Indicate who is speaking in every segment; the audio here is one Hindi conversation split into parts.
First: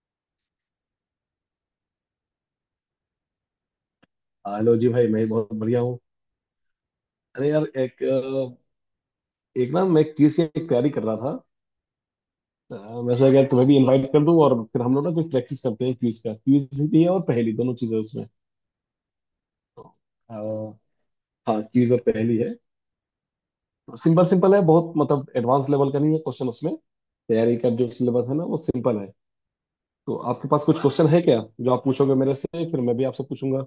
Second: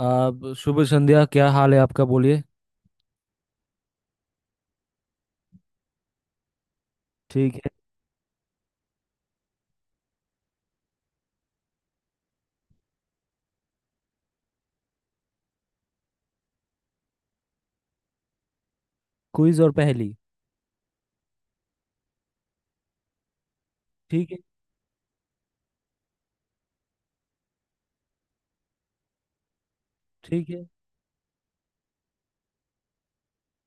Speaker 1: आप शुभ संध्या क्या हाल है आपका बोलिए।
Speaker 2: हेलो जी भाई, मैं बहुत बढ़िया हूँ। अरे
Speaker 1: ठीक
Speaker 2: यार,
Speaker 1: है।
Speaker 2: एक ना मैं क्विज की तैयारी कर रहा था। अ, मैं सोचा कि यार तुम्हें भी इनवाइट कर दूं, और फिर हम लोग ना कुछ प्रैक्टिस करते हैं। क्विज का क्विज भी है और पहेली, दोनों चीजें उसमें।
Speaker 1: क्विज और
Speaker 2: तो,
Speaker 1: पहेली।
Speaker 2: अ, हाँ, क्विज और पहेली है। सिंपल
Speaker 1: ठीक है।
Speaker 2: सिंपल है बहुत, मतलब एडवांस लेवल का नहीं है क्वेश्चन उसमें। तैयारी का जो सिलेबस है ना, वो सिंपल है। तो आपके
Speaker 1: ठीक है।
Speaker 2: पास कुछ क्वेश्चन है क्या जो आप पूछोगे मेरे से, फिर मैं भी आपसे पूछूंगा?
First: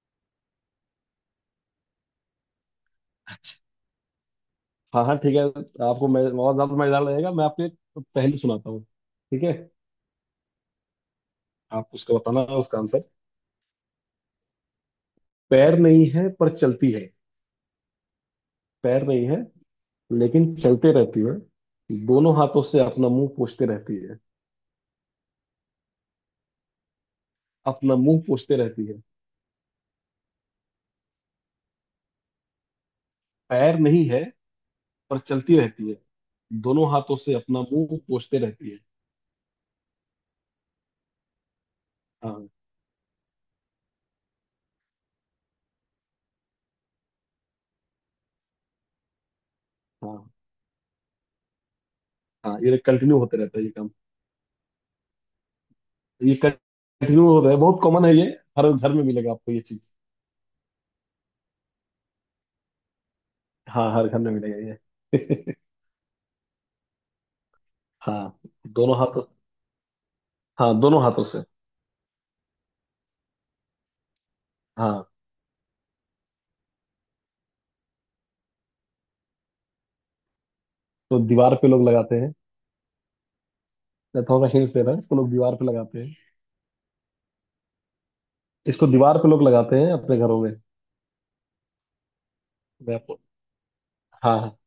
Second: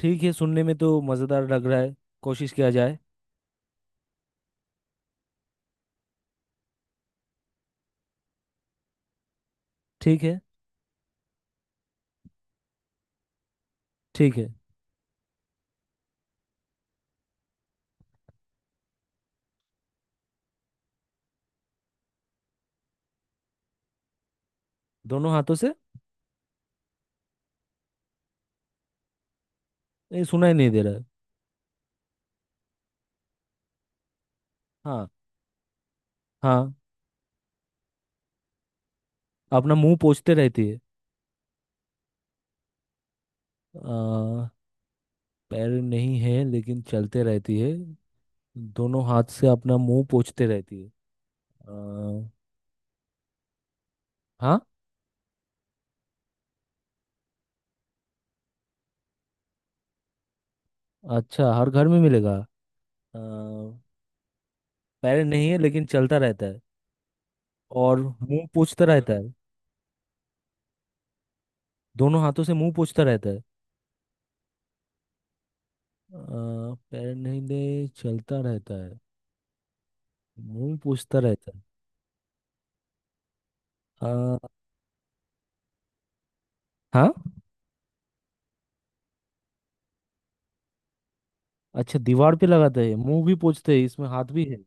Speaker 1: ठीक है सुनने में तो मज़ेदार लग रहा है। कोशिश किया जाए।
Speaker 2: हाँ, हाँ, ठीक है। आपको मैं और ज्यादा मजेदार लगेगा। मैं आपको एक पहेली सुनाता हूँ। ठीक है?
Speaker 1: ठीक है।
Speaker 2: आप उसका बताना, उसका आंसर।
Speaker 1: ठीक है।
Speaker 2: पैर नहीं है पर चलती है। पैर नहीं है लेकिन चलते रहती है। दोनों हाथों से अपना मुंह पोंछते रहती है।
Speaker 1: दोनों हाथों से।
Speaker 2: अपना मुंह पोंछते रहती है।
Speaker 1: ये सुनाई नहीं दे रहा है।
Speaker 2: पैर नहीं है
Speaker 1: हाँ
Speaker 2: पर चलती रहती है।
Speaker 1: हाँ।
Speaker 2: दोनों हाथों से अपना मुंह पोंछते रहती है।
Speaker 1: अपना मुंह पोंछते रहती है।
Speaker 2: हाँ,
Speaker 1: आ, पैर नहीं है लेकिन चलते रहती है। दोनों हाथ से अपना मुंह
Speaker 2: हाँ,
Speaker 1: पोंछते रहती है। आ,
Speaker 2: हाँ, ये कंटिन्यू होते रहता है ये काम।
Speaker 1: हाँ।
Speaker 2: ये कंटिन्यू हो रहा है, बहुत कॉमन है ये। हर घर में मिलेगा आपको ये चीज।
Speaker 1: अच्छा हर घर में मिलेगा। पैर
Speaker 2: हाँ, हर घर में मिलेगा
Speaker 1: नहीं
Speaker 2: ये।
Speaker 1: है लेकिन चलता रहता है और
Speaker 2: हाँ,
Speaker 1: मुंह पोंछता
Speaker 2: दोनों
Speaker 1: रहता
Speaker 2: हाथों
Speaker 1: है।
Speaker 2: हाँ दोनों हाथों से।
Speaker 1: दोनों हाथों से मुंह पोंछता रहता है।
Speaker 2: हाँ।
Speaker 1: पैर नहीं दे चलता रहता है। मुंह पोंछता
Speaker 2: तो दीवार
Speaker 1: रहता है।
Speaker 2: पे लोग लगाते हैं।
Speaker 1: अ,
Speaker 2: मैं थोड़ा हिंट्स दे रहा है। इसको लोग दीवार पे लगाते हैं।
Speaker 1: हाँ।
Speaker 2: इसको दीवार पे लोग लगाते हैं अपने घरों में।
Speaker 1: अच्छा दीवार पे लगाता है
Speaker 2: मैं आपको
Speaker 1: मुंह भी पोंछते है इसमें हाथ
Speaker 2: हाँ,
Speaker 1: भी
Speaker 2: हाँ।
Speaker 1: है।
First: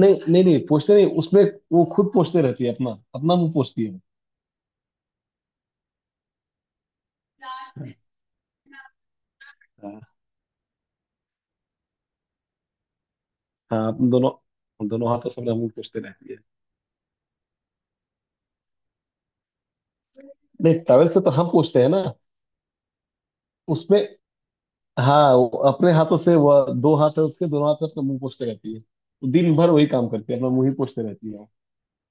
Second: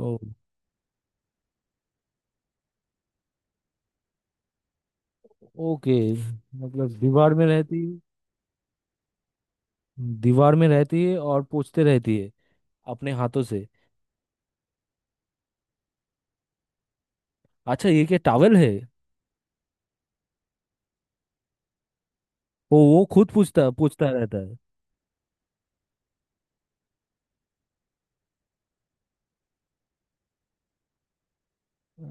Speaker 2: नहीं, नहीं, नहीं, पोंछते नहीं उसमें। वो खुद पोंछते रहती है। अपना अपना मुंह पोंछती है वो।
Speaker 1: ओके। मतलब दीवार में रहती।
Speaker 2: हाँ,
Speaker 1: दीवार में रहती है और पोंछते रहती है अपने हाथों से।
Speaker 2: हाँ। अपन दोनों हम दोनों हाथों से अपना मुंह पोंछते रहती है।
Speaker 1: अच्छा ये क्या टॉवल है?
Speaker 2: नहीं, टॉवल से तो हम पोंछते हैं ना।
Speaker 1: वो खुद पूछता
Speaker 2: उसमें?
Speaker 1: पूछता रहता है।
Speaker 2: हाँ, वो अपने हाथों से, वो दो हाथ है उसके, दोनों हाथ से अपना मुंह पोंछते रहती है। वो दिन भर वही काम करती है, अपना मुंह ही पोंछते रहती है वो।
Speaker 1: अ,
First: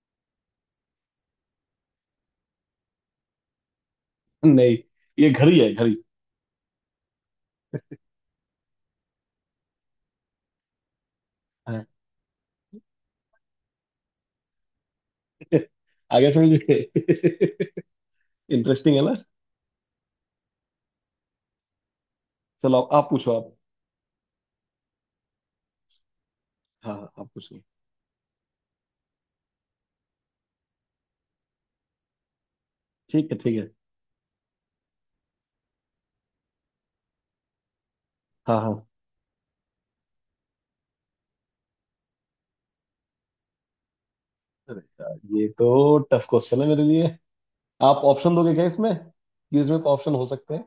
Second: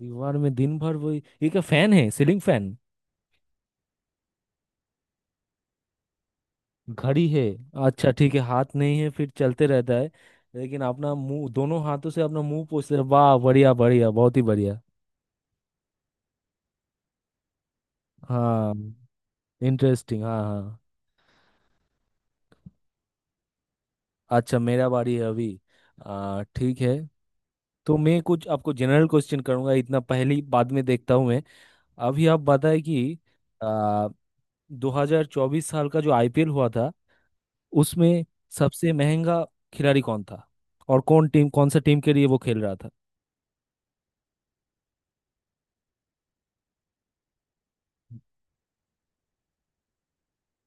Speaker 1: दीवार में दिन भर वही, ये क्या फैन है, सीलिंग फैन?
Speaker 2: नहीं, ये घड़ी है, घड़ी।
Speaker 1: घड़ी है। अच्छा ठीक है, हाथ नहीं है फिर चलते रहता है लेकिन अपना मुंह, दोनों
Speaker 2: हाँ।
Speaker 1: हाथों से अपना मुंह पोंछते रहे, वाह बढ़िया बढ़िया, बहुत ही बढ़िया।
Speaker 2: आगे समझ गए।
Speaker 1: हाँ।
Speaker 2: इंटरेस्टिंग है ना?
Speaker 1: इंटरेस्टिंग, हाँ हाँ।
Speaker 2: चलो आप पूछो आप।
Speaker 1: अच्छा मेरा बारी है अभी। ठीक है।
Speaker 2: हाँ, हाँ, आप पूछो।
Speaker 1: तो मैं कुछ आपको जनरल क्वेश्चन करूंगा, इतना पहली बाद में देखता हूं मैं। अभी आप बताएं कि
Speaker 2: ठीक है, ठीक है।
Speaker 1: आ, 2024 साल का जो आईपीएल हुआ था, उसमें
Speaker 2: हाँ, हाँ।
Speaker 1: सबसे महंगा खिलाड़ी कौन था और कौन टीम, कौन सा टीम के लिए वो खेल रहा था?
Speaker 2: अरे यार, ये तो टफ क्वेश्चन है मेरे लिए। आप ऑप्शन दोगे क्या इसमें, कि इसमें ऑप्शन हो सकते हैं?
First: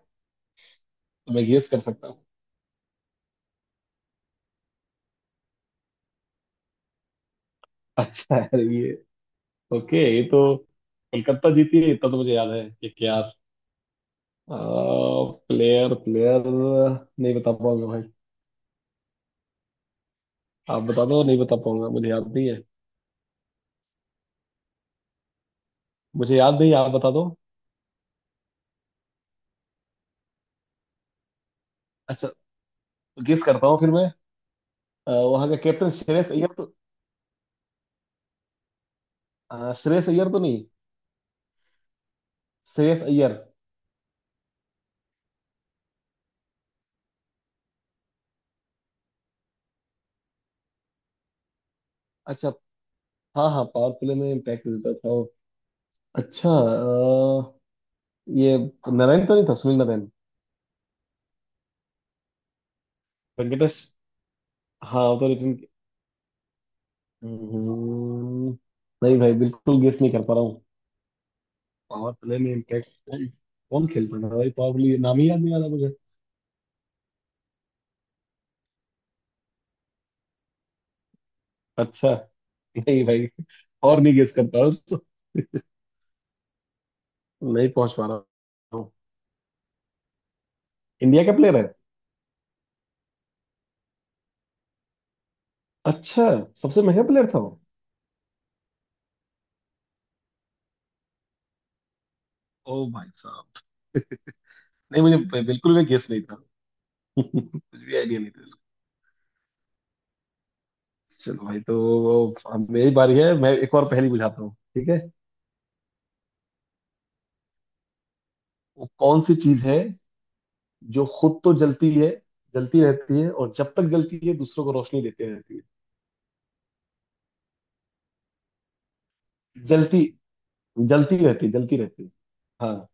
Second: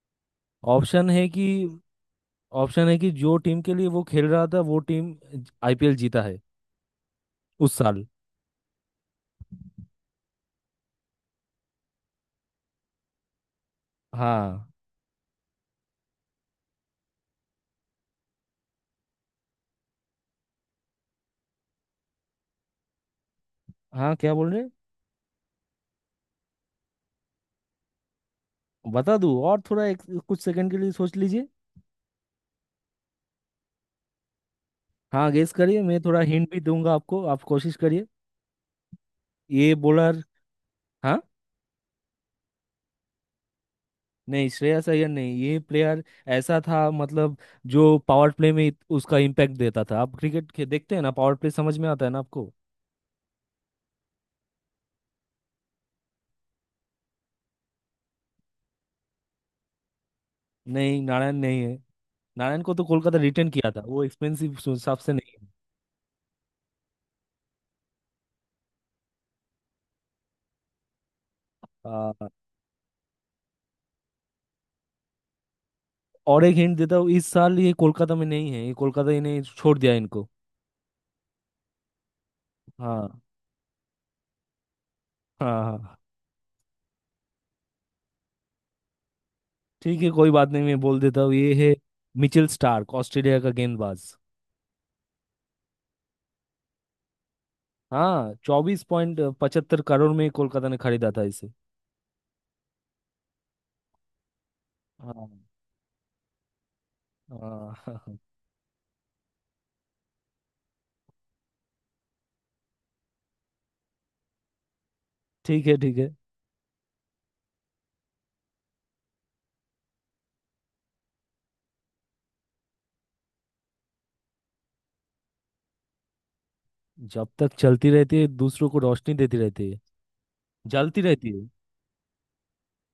Speaker 1: ऑप्शन है
Speaker 2: तो
Speaker 1: कि,
Speaker 2: मैं गेस कर सकता हूँ।
Speaker 1: ऑप्शन है कि जो टीम के लिए वो खेल रहा था वो टीम आईपीएल जीता है उस साल।
Speaker 2: अच्छा यार, ये ओके, ये तो कोलकाता जीती है, इतना तो मुझे याद है, कि क्या।
Speaker 1: हाँ
Speaker 2: प्लेयर प्लेयर नहीं बता पाऊंगा भाई। आप बता दो, नहीं बता पाऊंगा, मुझे याद नहीं है।
Speaker 1: हाँ, क्या बोल रहे?
Speaker 2: मुझे याद नहीं है, आप बता दो।
Speaker 1: बता दूँ और थोड़ा एक कुछ सेकंड के लिए सोच लीजिए।
Speaker 2: अच्छा, गेस करता हूँ फिर मैं।
Speaker 1: हाँ
Speaker 2: वहाँ
Speaker 1: गेस
Speaker 2: का
Speaker 1: करिए,
Speaker 2: कैप्टन
Speaker 1: मैं थोड़ा
Speaker 2: श्रेयस
Speaker 1: हिंट
Speaker 2: अय्यर
Speaker 1: भी
Speaker 2: तो?
Speaker 1: दूंगा आपको, आप कोशिश करिए। ये
Speaker 2: श्रेयस
Speaker 1: बॉलर।
Speaker 2: अय्यर तो नहीं।
Speaker 1: हाँ।
Speaker 2: श्रेयस अय्यर।
Speaker 1: नहीं श्रेयस अय्यर नहीं, ये प्लेयर ऐसा था मतलब, जो पावर प्ले में उसका इम्पैक्ट देता था। आप क्रिकेट देखते हैं ना? पावर प्ले समझ में आता है ना
Speaker 2: अच्छा।
Speaker 1: आपको?
Speaker 2: हाँ, हाँ, पावर प्ले में इम्पैक्ट देता था वो। अच्छा। ये नारायण तो नहीं था, सुनील नारायण?
Speaker 1: नहीं नारायण नहीं है। नारायण को तो कोलकाता रिटेन किया
Speaker 2: वेंकटेश।
Speaker 1: था, वो एक्सपेंसिव हिसाब
Speaker 2: हाँ,
Speaker 1: से
Speaker 2: वो तो
Speaker 1: नहीं।
Speaker 2: रिटर्न। हम्म, नहीं भाई, बिल्कुल गेस नहीं कर पा रहा हूँ। पावर
Speaker 1: हाँ।
Speaker 2: प्ले में इम्पैक्ट कौन, कौन खेलता था भाई? पावर प्ले नाम ही याद नहीं आ रहा मुझे।
Speaker 1: और एक हिंट देता हूँ, इस साल ये कोलकाता में नहीं है, ये कोलकाता इन्हें छोड़ दिया, इनको।
Speaker 2: अच्छा। नहीं
Speaker 1: हाँ
Speaker 2: भाई, और नहीं गेस कर पा रहा हूँ, तो
Speaker 1: हाँ हाँ हाँ।
Speaker 2: नहीं पहुंच पा रहा हूँ।
Speaker 1: ठीक है कोई बात नहीं, मैं बोल देता
Speaker 2: इंडिया का
Speaker 1: हूँ, ये
Speaker 2: प्लेयर है?
Speaker 1: है मिचेल स्टार्क, ऑस्ट्रेलिया का गेंदबाज।
Speaker 2: अच्छा, सबसे महंगा प्लेयर था वो।
Speaker 1: हाँ 24.75 करोड़ में कोलकाता ने खरीदा था इसे।
Speaker 2: ओ भाई साहब। नहीं, मुझे
Speaker 1: हाँ
Speaker 2: बिल्कुल भी गेस नहीं था। कुछ भी
Speaker 1: हाँ।
Speaker 2: आइडिया नहीं था इसको। चलो भाई, तो अब मेरी बारी है। मैं एक और पहेली बुझाता हूँ। ठीक है?
Speaker 1: ठीक है ठीक है।
Speaker 2: वो कौन सी चीज है जो खुद तो जलती है, जलती रहती है, और जब तक जलती है दूसरों को रोशनी देती रहती
Speaker 1: जब तक चलती रहती है दूसरों को रोशनी देती
Speaker 2: है।
Speaker 1: रहती है।
Speaker 2: जलती,
Speaker 1: जलती
Speaker 2: जलती
Speaker 1: रहती
Speaker 2: रहती
Speaker 1: है।
Speaker 2: है। जलती रहती है। हाँ।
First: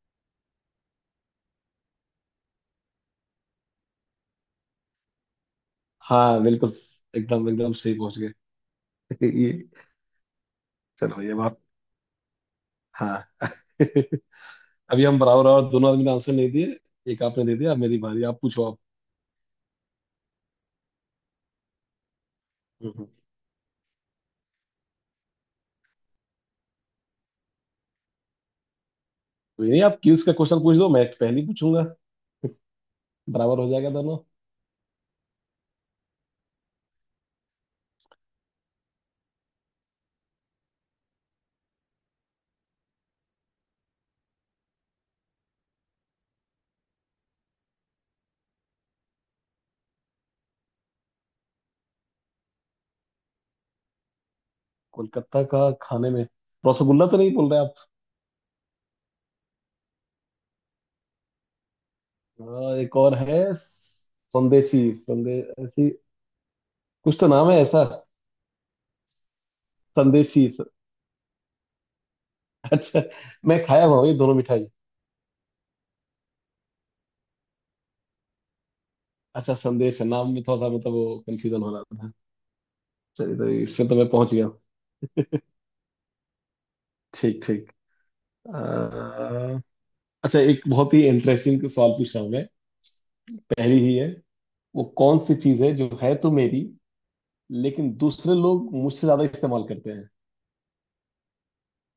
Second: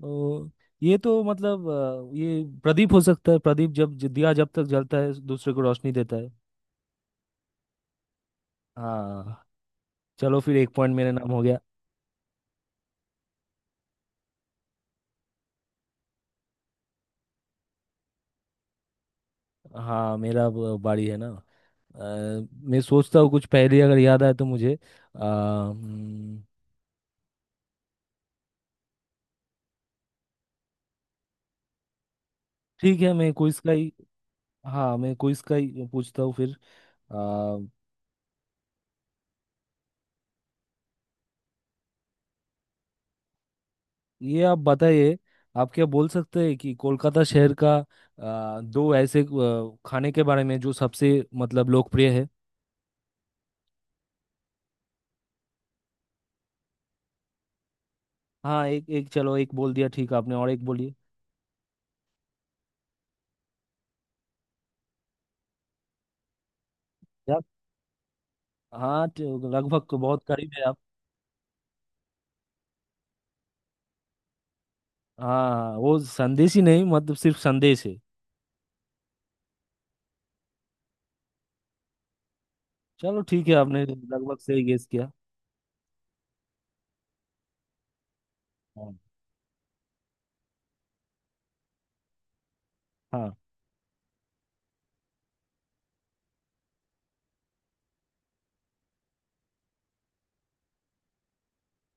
Speaker 1: तो ये तो मतलब ये प्रदीप हो सकता है, प्रदीप जब दिया जब तक जलता है दूसरे को रोशनी देता है।
Speaker 2: हाँ, बिल्कुल, एकदम एकदम सही पहुंच गए।
Speaker 1: हाँ।
Speaker 2: ये,
Speaker 1: चलो फिर एक पॉइंट मेरे
Speaker 2: चलो,
Speaker 1: नाम
Speaker 2: ये
Speaker 1: हो गया।
Speaker 2: बात। हाँ। अभी हम बराबर, और दोनों आदमी ने आंसर नहीं दिए। एक आपने दे दिया, अब मेरी बारी। आप पूछो आप।
Speaker 1: हाँ मेरा अब बारी है ना। अ, मैं
Speaker 2: हम्म।
Speaker 1: सोचता हूँ कुछ पहेली अगर याद आए तो मुझे। हम्म।
Speaker 2: कोई नहीं, आप क्यूज का क्वेश्चन पूछ दो, मैं पहले ही पूछूंगा।
Speaker 1: ठीक है, मैं क्विज
Speaker 2: बराबर हो
Speaker 1: का
Speaker 2: जाएगा
Speaker 1: ही।
Speaker 2: दोनों।
Speaker 1: हाँ मैं क्विज का ही पूछता हूँ फिर। अ, ये आप बताइए, आप क्या बोल सकते हैं कि कोलकाता शहर का दो ऐसे खाने के बारे में, जो सबसे मतलब लोकप्रिय है।
Speaker 2: कोलकाता का खाने में? रसगुल्ला तो नहीं बोल रहे आप?
Speaker 1: हाँ एक एक, चलो एक बोल दिया ठीक आपने, और एक बोलिए।
Speaker 2: हाँ, एक और है, संदेशी संदेशी कुछ तो
Speaker 1: यार,
Speaker 2: नाम है ऐसा।
Speaker 1: हाँ तो लगभग तो बहुत
Speaker 2: संदेशी,
Speaker 1: करीब है आप।
Speaker 2: अच्छा, मैं खाया हुआ हूँ ये दोनों मिठाई।
Speaker 1: हाँ हाँ, वो संदेश ही, नहीं मतलब सिर्फ संदेश है।
Speaker 2: अच्छा, संदेश है नाम में, थोड़ा सा मतलब वो कंफ्यूजन हो रहा था।
Speaker 1: चलो
Speaker 2: चलिए
Speaker 1: ठीक
Speaker 2: तो
Speaker 1: है, आपने
Speaker 2: इसमें तो मैं पहुंच
Speaker 1: लगभग
Speaker 2: गया हूँ।
Speaker 1: सही गेस किया।
Speaker 2: ठीक, ठीक। अ,
Speaker 1: हाँ।
Speaker 2: अच्छा, एक बहुत ही इंटरेस्टिंग सवाल पूछ रहा हूँ मैं।
Speaker 1: हाँ,
Speaker 2: पहली ही है। वो कौन सी चीज है जो है तो मेरी, लेकिन दूसरे लोग मुझसे ज्यादा इस्तेमाल करते हैं?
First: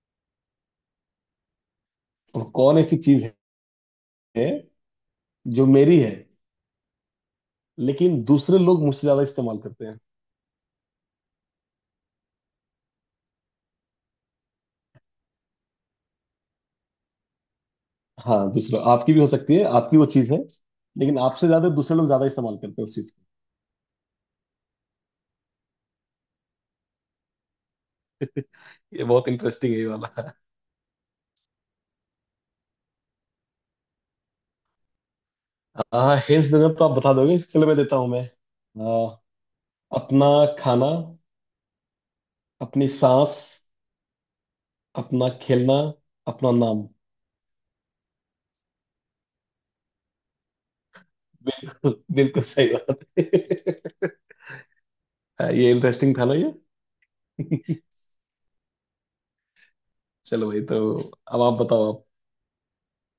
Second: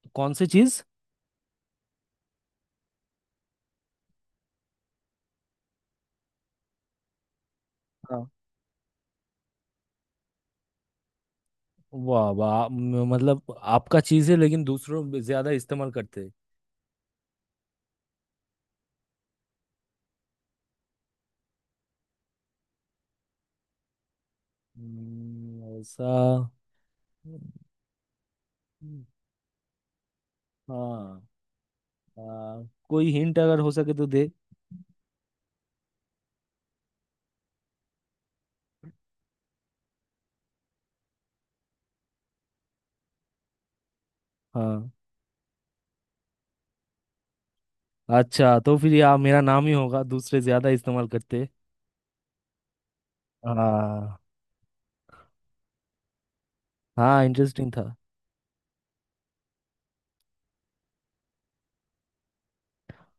Speaker 1: तो कौन सी चीज
Speaker 2: और कौन ऐसी चीज है जो मेरी है, लेकिन
Speaker 1: हाँ
Speaker 2: दूसरे लोग मुझसे ज्यादा इस्तेमाल करते हैं?
Speaker 1: वाह वाह, मतलब आपका चीज है लेकिन दूसरों में ज्यादा इस्तेमाल करते हैं।
Speaker 2: हाँ, दूसरा, आपकी भी हो सकती है, आपकी वो चीज है, लेकिन आपसे ज्यादा दूसरे लोग ज्यादा इस्तेमाल करते हैं उस चीज को।
Speaker 1: ऐसा।
Speaker 2: ये
Speaker 1: हम्म।
Speaker 2: बहुत इंटरेस्टिंग है ये वाला।
Speaker 1: हाँ। आ, कोई हिंट अगर हो सके तो दे।
Speaker 2: हाँ, हिंट्स देना तो आप बता दोगे। चलो मैं देता हूँ मैं। आ, अपना खाना, अपनी सांस,
Speaker 1: हाँ
Speaker 2: अपना खेलना, अपना नाम।
Speaker 1: अच्छा, तो फिर ये मेरा नाम ही होगा, दूसरे ज्यादा इस्तेमाल करते हैं।
Speaker 2: बिल्कुल, बिल्कुल सही बात है।
Speaker 1: हाँ।
Speaker 2: हाँ, ये इंटरेस्टिंग था ना ये।
Speaker 1: हाँ इंटरेस्टिंग था।
Speaker 2: चलो भाई, तो अब आप बताओ आप।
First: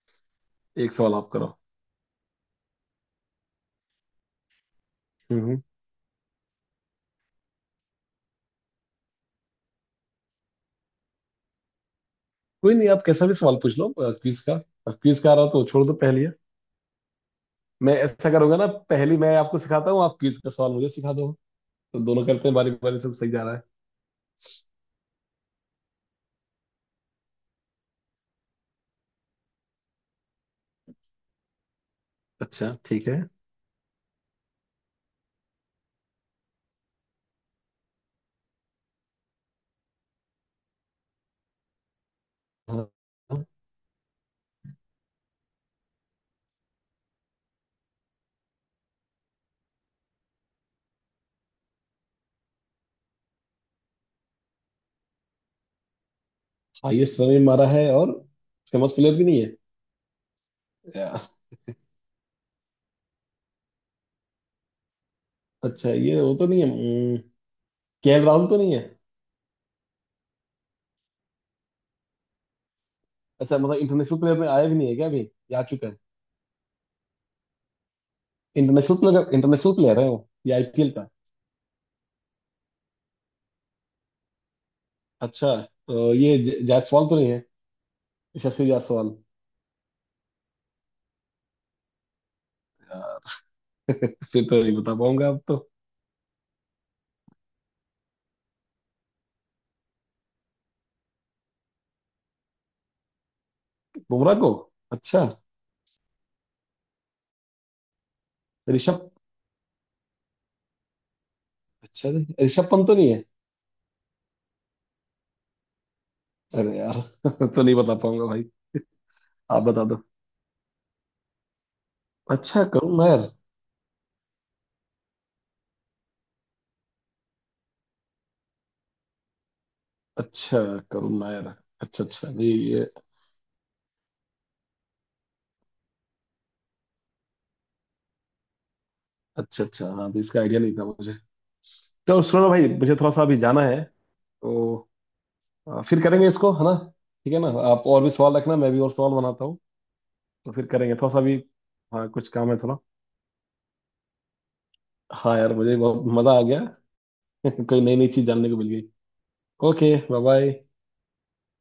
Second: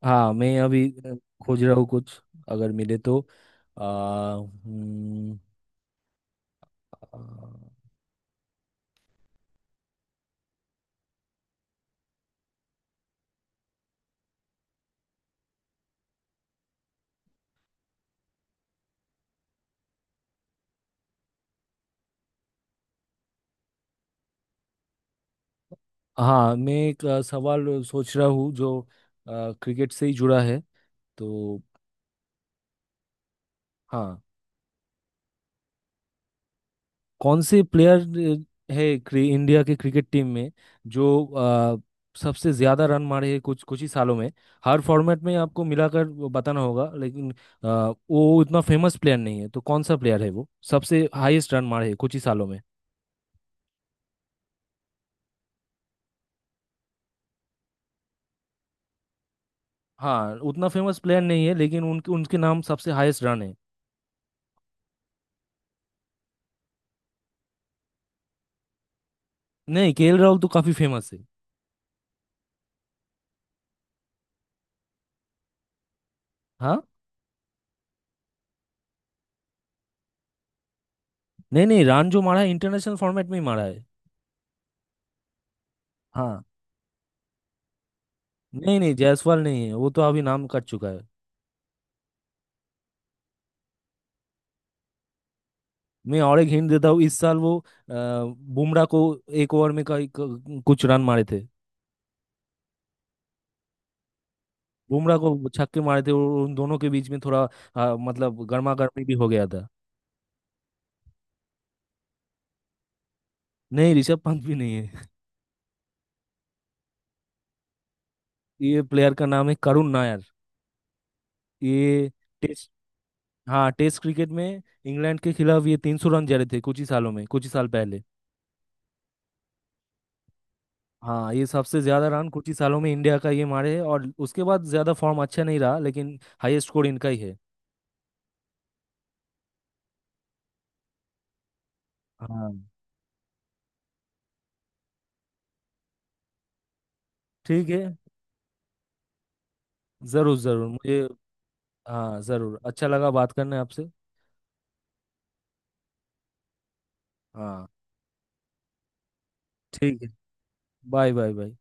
Speaker 1: हाँ मैं अभी
Speaker 2: एक सवाल आप करो।
Speaker 1: खोज रहा हूँ कुछ, अगर मिले तो। आ, हम्म,
Speaker 2: हम्म। कोई नहीं, आप कैसा भी सवाल पूछ लो क्विज का। क्विज का आ रहा तो छोड़ दो पहले। मैं ऐसा करूंगा ना, पहली मैं आपको सिखाता हूँ, आप क्विज का सवाल मुझे सिखा दो, तो दोनों करते हैं बारी बारी से, तो सही जा रहा है।
Speaker 1: हाँ मैं एक सवाल सोच रहा हूँ, जो क्रिकेट से ही जुड़ा है तो।
Speaker 2: अच्छा, ठीक है।
Speaker 1: हाँ। कौन से प्लेयर है इंडिया के क्रिकेट टीम में, जो अ, सबसे ज्यादा
Speaker 2: हाँ।
Speaker 1: रन मारे हैं कुछ कुछ ही सालों में। हर फॉर्मेट में आपको मिलाकर वो बताना होगा, लेकिन वो इतना फेमस प्लेयर नहीं है, तो कौन सा प्लेयर है वो, सबसे हाईएस्ट रन मारे हैं कुछ ही सालों में।
Speaker 2: हाईएस्ट रन भी मारा है और फेमस प्लेयर भी नहीं है?
Speaker 1: हाँ उतना फेमस प्लेयर
Speaker 2: या।
Speaker 1: नहीं है, लेकिन उनके उनके नाम सबसे हाईएस्ट रन है।
Speaker 2: अच्छा, ये वो तो नहीं है, केएल राहुल तो नहीं है?
Speaker 1: नहीं केएल राहुल तो काफी फेमस है।
Speaker 2: अच्छा, मतलब इंटरनेशनल प्लेयर में आया भी नहीं है क्या अभी, या आ चुका है?
Speaker 1: हाँ।
Speaker 2: इंटरनेशनल प्लेयर है वो। ये आईपीएल का?
Speaker 1: नहीं नहीं, रान जो मारा है इंटरनेशनल फॉर्मेट में ही मारा है।
Speaker 2: अच्छा, तो ये
Speaker 1: हाँ।
Speaker 2: जायसवाल तो नहीं है, यशस्वी
Speaker 1: नहीं नहीं
Speaker 2: जायसवाल?
Speaker 1: जायसवाल नहीं है, वो तो अभी नाम कट चुका है।
Speaker 2: या, फिर तो नहीं बता पाऊंगा अब तो।
Speaker 1: मैं और एक हिंट देता हूँ, इस साल वो बुमराह को एक ओवर में कुछ रन मारे थे।
Speaker 2: बुमराह को।
Speaker 1: बुमराह
Speaker 2: अच्छा,
Speaker 1: को छक्के मारे थे और उन दोनों के बीच में थोड़ा मतलब गर्मा
Speaker 2: ऋषभ,
Speaker 1: गर्मी भी हो गया था।
Speaker 2: अच्छा जी, ऋषभ पंत तो नहीं है?
Speaker 1: नहीं ऋषभ पंत भी नहीं है।
Speaker 2: अरे यार। तो नहीं बता पाऊंगा भाई।
Speaker 1: ये प्लेयर का नाम है
Speaker 2: आप बता
Speaker 1: करुण
Speaker 2: दो।
Speaker 1: नायर। ये
Speaker 2: अच्छा,
Speaker 1: टेस्ट।
Speaker 2: करुण नायर।
Speaker 1: हाँ टेस्ट क्रिकेट में इंग्लैंड के खिलाफ ये 300 रन जड़े थे, कुछ ही सालों में, कुछ ही साल पहले।
Speaker 2: अच्छा, करुण
Speaker 1: हाँ ये
Speaker 2: नायर।
Speaker 1: सबसे
Speaker 2: अच्छा,
Speaker 1: ज्यादा रन
Speaker 2: अच्छा,
Speaker 1: कुछ
Speaker 2: नहीं
Speaker 1: ही सालों
Speaker 2: ये।
Speaker 1: में इंडिया का ये मारे है, और उसके बाद ज्यादा फॉर्म अच्छा नहीं रहा, लेकिन हाईएस्ट स्कोर इनका ही है।
Speaker 2: अच्छा, अच्छा, हाँ, तो इसका आइडिया नहीं था मुझे। तो सुनो
Speaker 1: हाँ
Speaker 2: भाई, मुझे थोड़ा सा अभी जाना है। तो फिर करेंगे इसको, है ना? ठीक है ना,
Speaker 1: ठीक
Speaker 2: आप
Speaker 1: है,
Speaker 2: और भी सवाल रखना, मैं भी और सवाल बनाता हूँ।
Speaker 1: जरूर
Speaker 2: तो फिर
Speaker 1: जरूर
Speaker 2: करेंगे
Speaker 1: मुझे।
Speaker 2: थोड़ा सा अभी। हाँ,
Speaker 1: हाँ
Speaker 2: कुछ काम है
Speaker 1: जरूर,
Speaker 2: थोड़ा।
Speaker 1: अच्छा लगा बात करने आपसे।
Speaker 2: हाँ यार, मुझे बहुत मजा आ गया।
Speaker 1: हाँ
Speaker 2: कोई नई नई चीज जानने को मिल गई। ओके,
Speaker 1: ठीक है,
Speaker 2: bye bye.
Speaker 1: Bye bye bye.